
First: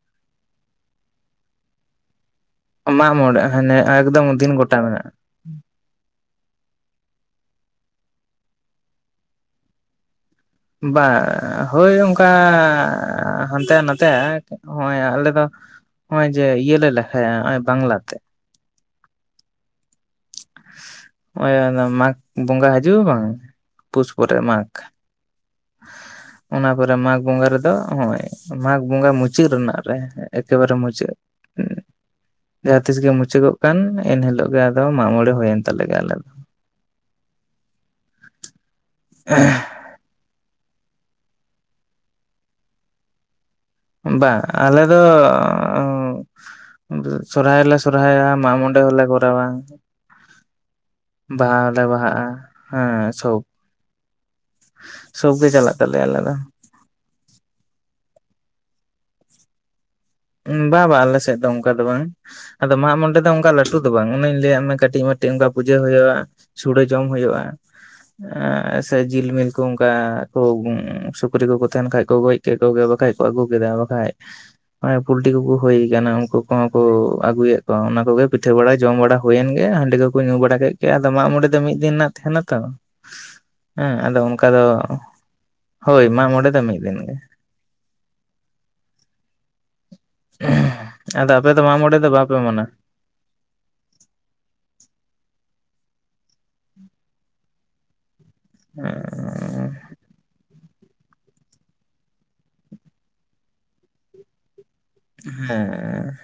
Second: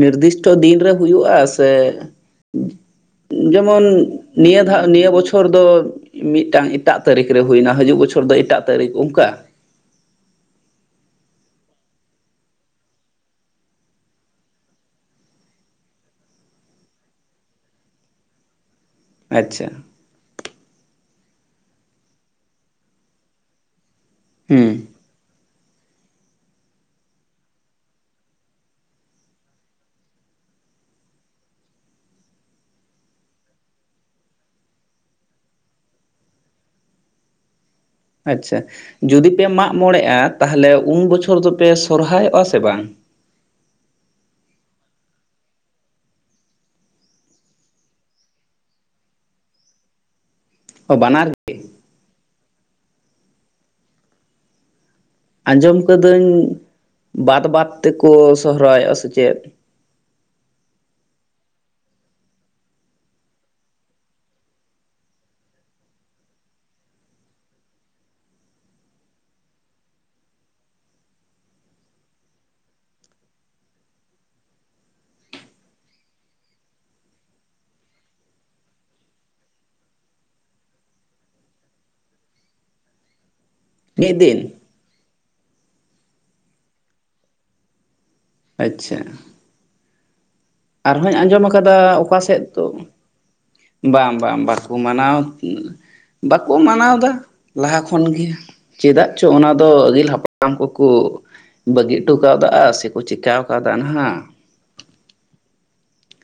ᱱᱤᱨᱫᱤᱥᱴᱚ ᱫᱤᱱ ᱨᱮ ᱦᱩᱭᱩᱜᱼᱟ ᱥᱮ ᱢᱟᱜ ᱢᱚᱬᱮ ᱦᱟᱱᱮ ᱡᱮᱢᱚᱱ ᱮᱠᱫᱚᱢ ᱫᱤᱱ ᱱᱤᱭᱟᱹ ᱜᱚᱴᱟ ᱫᱷᱟᱣ ᱢᱮᱱᱟᱜᱼᱟ ᱱᱤᱭᱟᱹ ᱵᱚᱪᱷᱚᱨ ᱵᱚᱪᱷᱚᱨ ᱫᱚ ᱢᱤᱫᱴᱟᱝ ᱮᱴᱟᱜ ᱛᱟᱹᱨᱤᱠᱷ ᱨᱮ ᱦᱩᱭᱱᱟ ᱦᱤᱡᱩᱜ ᱵᱚᱪᱷᱚᱨ ᱫᱚ ᱮᱴᱟᱜ ᱛᱟᱹᱨᱤᱠᱷ ᱚᱱᱠᱟ ᱵᱟ ᱦᱳᱭ ᱚᱱᱠᱟᱻ ᱦᱟᱱᱛᱮ ᱱᱟᱛᱮᱜᱼᱟ ᱱᱚᱜᱼᱚᱭ ᱟᱞᱮ ᱫᱚ ᱱᱚᱜᱼᱚᱭ ᱡᱮ ᱤᱭᱟᱹ ᱞᱮ ᱞᱮᱠᱷᱟᱭᱟ ᱱᱚᱜᱼᱚᱭ ᱵᱟᱝᱞᱟᱛᱮ ᱟᱪᱪᱷᱟ ᱱᱚᱜᱼᱚᱭ ᱚᱱᱟ ᱢᱟᱜᱽ ᱵᱚᱸᱜᱟ ᱦᱤᱡᱩᱜᱼᱟ ᱵᱟᱝ ᱯᱩᱥ ᱯᱚᱨᱮ ᱢᱟᱜᱽ ᱦᱩᱸ [inaudible] ᱚᱱᱟ ᱯᱚᱨᱮ ᱢᱟᱜᱽ ᱵᱚᱸᱜᱟ ᱨᱮᱫᱚ ᱱᱚᱜᱼᱚᱭ ᱢᱟᱜᱽ ᱵᱚᱸᱜᱟ ᱢᱩᱪᱟᱹᱫ ᱨᱮᱱᱟᱜ ᱨᱮ ᱮᱠᱮᱵᱟᱨᱮ ᱢᱩᱪᱟᱹᱫ [inaudible] ᱡᱟᱦᱟᱸ ᱛᱤᱥ ᱜᱮ ᱢᱩᱪᱟᱹᱫᱚᱜ ᱠᱟᱱ ᱮᱱ ᱦᱤᱞᱳᱜ ᱜᱮ ᱟᱫᱚ ᱢᱟᱜ ᱢᱬᱮ ᱦᱩᱭᱮᱱ ᱛᱟᱞᱮ ᱜᱮ ᱟᱞᱮ ᱫᱚ ᱟᱪᱪᱷᱟ ᱡᱩᱫᱤ ᱯᱮ ᱢᱟᱜ ᱢᱚᱬᱮᱜᱼᱟ ᱛᱟᱦᱚᱞᱮ ᱩᱱ ᱵᱚᱪᱷᱚᱨ ᱫᱚᱯᱮ ᱥᱚᱨᱦᱚᱨᱟᱭᱚᱜᱼᱟ ᱥᱮ ᱵᱟᱝ? ᱵᱟᱝ ᱟᱞᱮ ᱫᱚᱻ ᱥᱚᱨᱦᱟᱭ ᱞᱮ ᱥᱚᱨᱦᱟᱭᱟ ᱢᱟᱜᱢᱚᱬᱮ ᱦᱚᱸᱞᱮ ᱠᱚᱨᱟᱣᱼᱟ ᱚ ᱵᱟᱱᱟᱨ ᱵᱟᱦᱟ ᱦᱚᱞᱮ ᱵᱟᱦᱟᱜᱼᱟ ᱦᱮᱸ ᱥᱚᱵ ᱥᱚᱵ ᱜᱮ ᱪᱟᱞᱟᱜ ᱟᱸᱡᱚᱢ ᱛᱟᱞᱮᱭᱟ ᱟᱞᱮ ᱠᱟᱹᱫᱟᱹᱧ ᱫᱚ ᱵᱟᱫ ᱵᱟᱫᱽ ᱛᱮᱠᱚ ᱥᱚᱦᱚᱨᱟᱭᱚᱜᱼᱟ ᱥᱮ ᱪᱮᱫ? ᱵᱟ ᱵᱟ ᱟᱞᱮᱥᱮᱫ ᱫᱚ ᱚᱱᱠᱟ ᱫᱚ ᱵᱟᱝ ᱟᱫᱚ ᱢᱟᱜᱢᱚᱬᱮ ᱫᱚ ᱚᱱᱠᱟ ᱞᱟᱹᱴᱩ ᱫᱚ ᱵᱟᱝ ᱚᱱᱮᱧ ᱞᱟᱹᱭᱟᱜ ᱢᱮ ᱠᱟᱹᱴᱤᱡ ᱢᱟᱴᱤᱡ ᱚᱱᱠᱟ ᱯᱩᱡᱟᱹ ᱦᱳᱭᱳᱜᱼᱟ ᱥᱩᱲᱳ ᱡᱚᱢ ᱦᱳᱭᱳᱜᱼᱟ। ᱮᱸᱻ ᱥᱮ ᱡᱤᱞᱢᱤᱞ ᱠᱩ ᱚᱱᱠᱟ ᱠᱚ ᱥᱩᱠᱨᱤ ᱠᱚᱠᱚ ᱛᱟᱦᱮᱱ ᱠᱷᱟᱡ ᱠᱚ ᱜᱚᱡ [unintelligible] ᱠᱚᱣᱟ ᱵᱟᱠᱷᱟᱡ ᱠᱚ ᱟᱜᱩ ᱠᱮᱫᱟ ᱵᱟᱠᱷᱟᱡ ᱚᱱᱮ ᱯᱩᱞᱴᱤ ᱠᱚᱠᱚ ᱦᱩᱭ ᱠᱟᱱᱟ ᱩᱱᱠᱩ ᱠᱚᱦᱚᱸ ᱠᱚ ᱟᱹᱜᱩᱭᱮᱫ ᱠᱚᱣᱟ ᱚᱱᱟ ᱠᱚᱜᱮ ᱯᱤᱴᱷᱟᱹ ᱵᱟᱲᱟ ᱡᱚᱢ ᱵᱟᱲᱟ ᱦᱩᱭᱮᱱ ᱜᱮ ᱦᱟᱺᱰᱤ ᱠᱚ ᱠᱚ ᱧᱩ ᱵᱟᱲᱟ ᱠᱮᱫ ᱜᱮ ᱟᱫᱚ ᱢᱟᱜ ᱢᱚᱬᱮ ᱫᱚ ᱢᱤᱫ ᱫᱤᱱ ᱨᱮᱱᱟᱜ ᱛᱟᱦᱮᱱᱟ ᱛᱚ [unintelligible] ᱮᱸ ᱟᱫᱚ ᱫᱤᱱ ᱚᱱᱠᱟ ᱫᱚ ᱦᱳᱭ ᱢᱟᱜᱢᱚᱬᱮ ᱫᱚ ᱢᱤᱫ ᱫᱤᱱ ᱜᱮ ᱟᱪᱪᱷᱟ ᱟᱨᱦᱚᱧ ᱟᱫᱚ ᱟᱸᱡᱚᱢ ᱟᱯᱮ ᱫᱚ ᱠᱟᱫᱟ ᱢᱟᱜ ᱢᱚᱬᱮ ᱫᱚ ᱚᱠᱟ ᱵᱟᱯᱮ ᱥᱮᱫ ᱫᱚ ᱢᱟᱱᱟᱣᱟ ᱵᱟᱝ ᱵᱟᱝ ᱵᱟᱠᱚ ᱢᱟᱱᱟᱣ ᱵᱟᱠᱚ ᱢᱟᱱᱟᱣ ᱫᱟ ᱞᱟᱦᱟ ᱠᱷᱚᱱ ᱜᱮ ᱪᱮᱫᱟᱜ ᱪᱚ ᱚᱱᱟ ᱫᱚ ᱟᱹᱜᱤᱞ ᱦᱟᱯᱲᱟᱢ ᱦᱟᱲᱟᱢ ᱠᱚᱠᱚ ᱵᱟᱹᱜᱤ ᱦᱚᱴᱚ ᱠᱟᱣᱫᱟ ᱥᱮ ᱠᱚ ᱪᱮᱠᱟᱣ ᱠᱟᱣᱫᱟ ᱱᱟᱦᱟᱜ ᱦᱮᱸᱻ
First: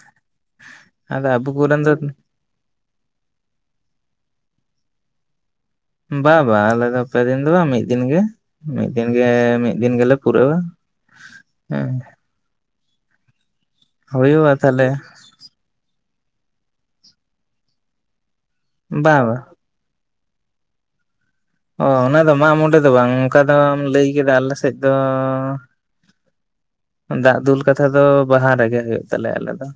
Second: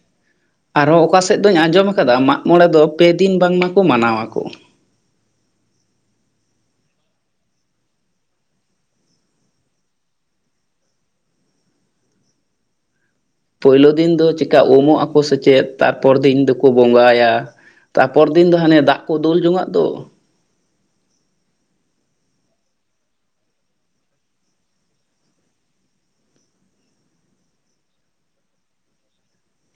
ᱟᱨᱦᱚᱸ ᱚᱠᱟ ᱥᱮᱫ ᱫᱚᱧ ᱟᱸᱡᱚᱢ ᱠᱟᱫᱟ ᱢᱟᱜᱢᱚᱬᱮ ᱫᱚ ᱯᱮ ᱫᱤᱱ ᱵᱟᱝᱢᱟ ᱠᱚ ᱢᱟᱱᱟᱣᱟᱠᱚ ᱵᱟ ᱵᱟ ᱟᱞᱮᱫᱚ ᱯᱮ ᱫᱤᱱ ᱫᱚ ᱵᱟᱝ ᱢᱤᱫ ᱫᱤᱱ ᱜᱮ ᱢᱤᱫ ᱫᱤᱱ ᱜᱮ ᱢᱤᱫ ᱫᱤᱱ ᱜᱮᱞᱮ ᱯᱩᱨᱟᱹᱣᱟ ᱦᱮᱸ ᱦᱮ ᱯᱳᱭᱞᱳ ᱫᱤᱱ ᱫᱚ ᱦᱩᱭᱩᱜᱼᱟ ᱪᱤᱠᱟ ᱛᱟᱦᱚᱞᱮ ᱩᱢᱚᱜ ᱟᱠᱚ ᱥᱮᱪᱮᱫ ᱛᱟᱨᱯᱚᱨ ᱫᱤᱱ ᱫᱚᱠᱚ ᱵᱚᱸᱜᱟᱭᱟ ᱛᱟᱯᱚᱨ ᱫᱤᱱ ᱫᱚ ᱦᱟᱱᱮ ᱫᱟᱜ ᱠᱚ ᱵᱟ ᱵᱟ ᱫᱩᱞ ᱡᱚᱝᱟᱜ ᱫᱚ ᱚ ᱚᱱᱟᱫᱚ ᱢᱟᱜ ᱢᱚᱬᱮ ᱫᱚ ᱵᱟᱝ ᱚᱱᱠᱟ ᱫᱚᱢ ᱞᱟᱹᱭ ᱠᱮᱫᱟ ᱟᱞᱮ ᱥᱮᱫ ᱫᱚ, ᱫᱟᱜ ᱫᱩᱞ ᱠᱟᱛᱷᱟ ᱫᱚ ᱵᱟᱦᱟ ᱨᱮᱜᱮ ᱦᱩᱭᱩᱜ ᱛᱟᱞᱮᱭᱟ ᱟᱞᱮ ᱫᱚ᱾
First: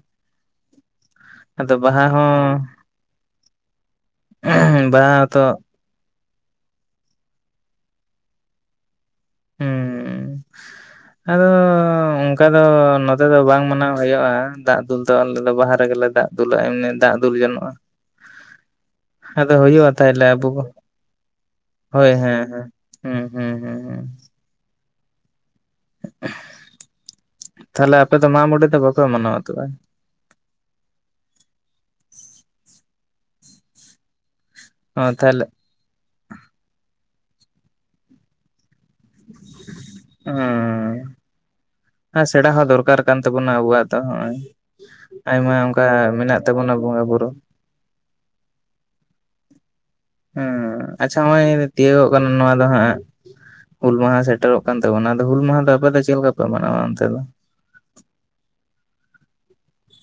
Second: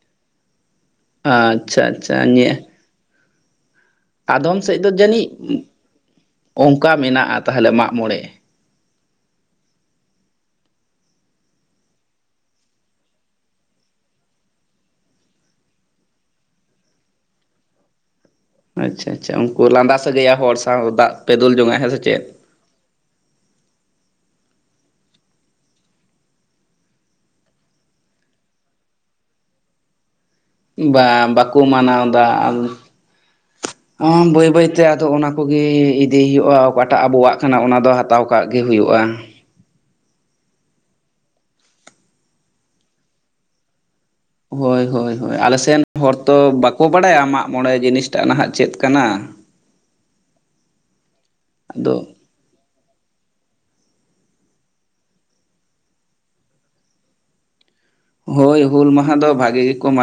ᱟᱫᱚ ᱟᱪᱪᱷᱟ ᱵᱟᱦᱟ ᱟᱪᱪᱷᱟ ᱦᱚᱸ ᱟᱫᱚᱢ ᱥᱮᱫ ᱫᱚ ᱵᱟᱦᱟ ᱡᱟᱹᱱᱤᱡ ᱦᱚᱛᱚ ᱚᱱᱠᱟ ᱢᱮᱱᱟᱜᱼᱟ ᱛᱟᱦᱚᱞᱮ ᱢᱟᱜᱢᱚᱬᱮ᱾ ᱦᱩᱸᱻ ᱚᱱᱠᱟ ᱫᱚ ᱱᱚᱛᱮ ᱫᱚ ᱵᱟᱝ ᱢᱟᱱᱟᱣ ᱦᱩᱭᱩᱜᱼᱟ ᱫᱟᱜ ᱫᱩᱞ ᱫᱚ ᱟᱞᱮ ᱫᱚ ᱵᱟᱦᱟ ᱨᱮᱜᱮᱞᱮ ᱫᱟᱜ ᱫᱩᱞᱟᱜ ᱮᱢᱱᱤ ᱫᱟᱜ ᱫᱩᱞ ᱡᱚᱱᱚᱜᱼᱟ᱾ ᱟᱪᱪᱷᱟ ᱟᱪᱪᱷᱟ ᱩᱱᱠᱩ ᱞᱟᱸᱫᱟ ᱛᱟᱦᱚᱞᱮ ᱥᱟᱹᱜᱟᱹᱭᱟᱱ ᱦᱚᱲ ᱟᱵᱚ ᱥᱟᱶ ᱫᱟᱜ ᱯᱮ ᱫᱩᱞ ᱡᱚᱝᱟᱜ-ᱟ ᱦᱮᱸ ᱥᱮ ᱦᱳᱭ ᱪᱮᱫ᱾ ᱦᱮᱸ ᱦᱮᱸ ᱦᱩᱸ ᱦᱩᱸ ᱦᱩᱸ ᱦᱩᱸ ᱛᱟᱦᱚᱞᱮ ᱟᱯᱮ ᱫᱚ ᱢᱟᱜ ᱢᱚᱬᱮ ᱫᱚ ᱵᱟᱯᱮ ᱢᱟᱱᱟᱣᱟ ᱛᱚᱵᱮ? ᱵᱟ ᱵᱟᱠᱚ ᱢᱟᱱᱟᱣᱫᱟ ᱵᱟᱹᱭ ᱵᱟᱹᱭᱛᱮ ᱚ ᱟᱫᱚ ᱚᱱᱟ ᱛᱟᱦᱞᱮ ᱠᱚᱜᱮ ᱤᱫᱤ ᱦᱩᱭᱩᱜᱼᱟ ᱚᱠᱟᱴᱟᱜ ᱟᱵᱚᱣᱟᱜ ᱠᱟᱱᱟ ᱚᱱᱟ ᱫᱚ ᱦᱟᱛᱟᱣ ᱠᱟᱜ ᱜᱮ ᱦᱩᱭᱩᱜᱼᱟ᱾ ᱚᱸᱻ ᱦᱮᱸ ᱥᱮᱲᱟ ᱦᱚᱸ ᱫᱚᱨᱠᱟᱨ ᱠᱟᱱ ᱛᱟᱵᱚᱱᱟ ᱟᱵᱚᱣᱟᱜ ᱫᱚ ᱱᱚᱜ-ᱚᱭ ᱦᱳᱭ ᱦᱳᱭ ᱦᱳᱭ, ᱟᱞᱮᱥᱮᱱ ᱦᱚᱲ ᱛᱚ ᱛᱟᱵᱚᱱᱟ ᱵᱟᱠᱚ ᱵᱚᱸᱜᱟ ᱵᱟᱲᱟᱭᱟ ᱵᱩᱨᱩ ᱢᱟᱜ ᱢᱚᱬᱮ ᱡᱤᱱᱤᱥᱴᱟᱜ ᱱᱟᱦᱟᱜ ᱪᱮᱫ ᱠᱟᱱᱟ? ᱦᱮᱸ ᱟᱪᱪᱷᱟ ᱱᱚᱜᱼᱚᱭ ᱟᱫᱚ ᱛᱤᱭᱳᱜᱚᱜ ᱠᱟᱱᱟ ᱱᱚᱣᱟ ᱫᱚ ᱦᱟᱸᱜ ᱦᱩᱞ ᱢᱟᱦᱟ ᱥᱮᱴᱮᱨᱚᱜ ᱠᱟᱱ ᱛᱟᱵᱚᱱᱟ ᱟᱫᱚ ᱦᱩᱞ ᱢᱟᱦᱟ ᱫᱚ ᱟᱯᱮ ᱫᱚ ᱪᱮᱫ ᱞᱮᱠᱟ ᱯᱮ ᱢᱟᱱᱟᱣᱟ ᱚᱱᱛᱮ ᱫᱚ? ᱦᱳᱭ ᱦᱩᱞ ᱢᱟᱦᱟ ᱫᱚ ᱵᱷᱟᱜᱮ ᱜᱮᱠᱚ ᱢᱟᱱᱟ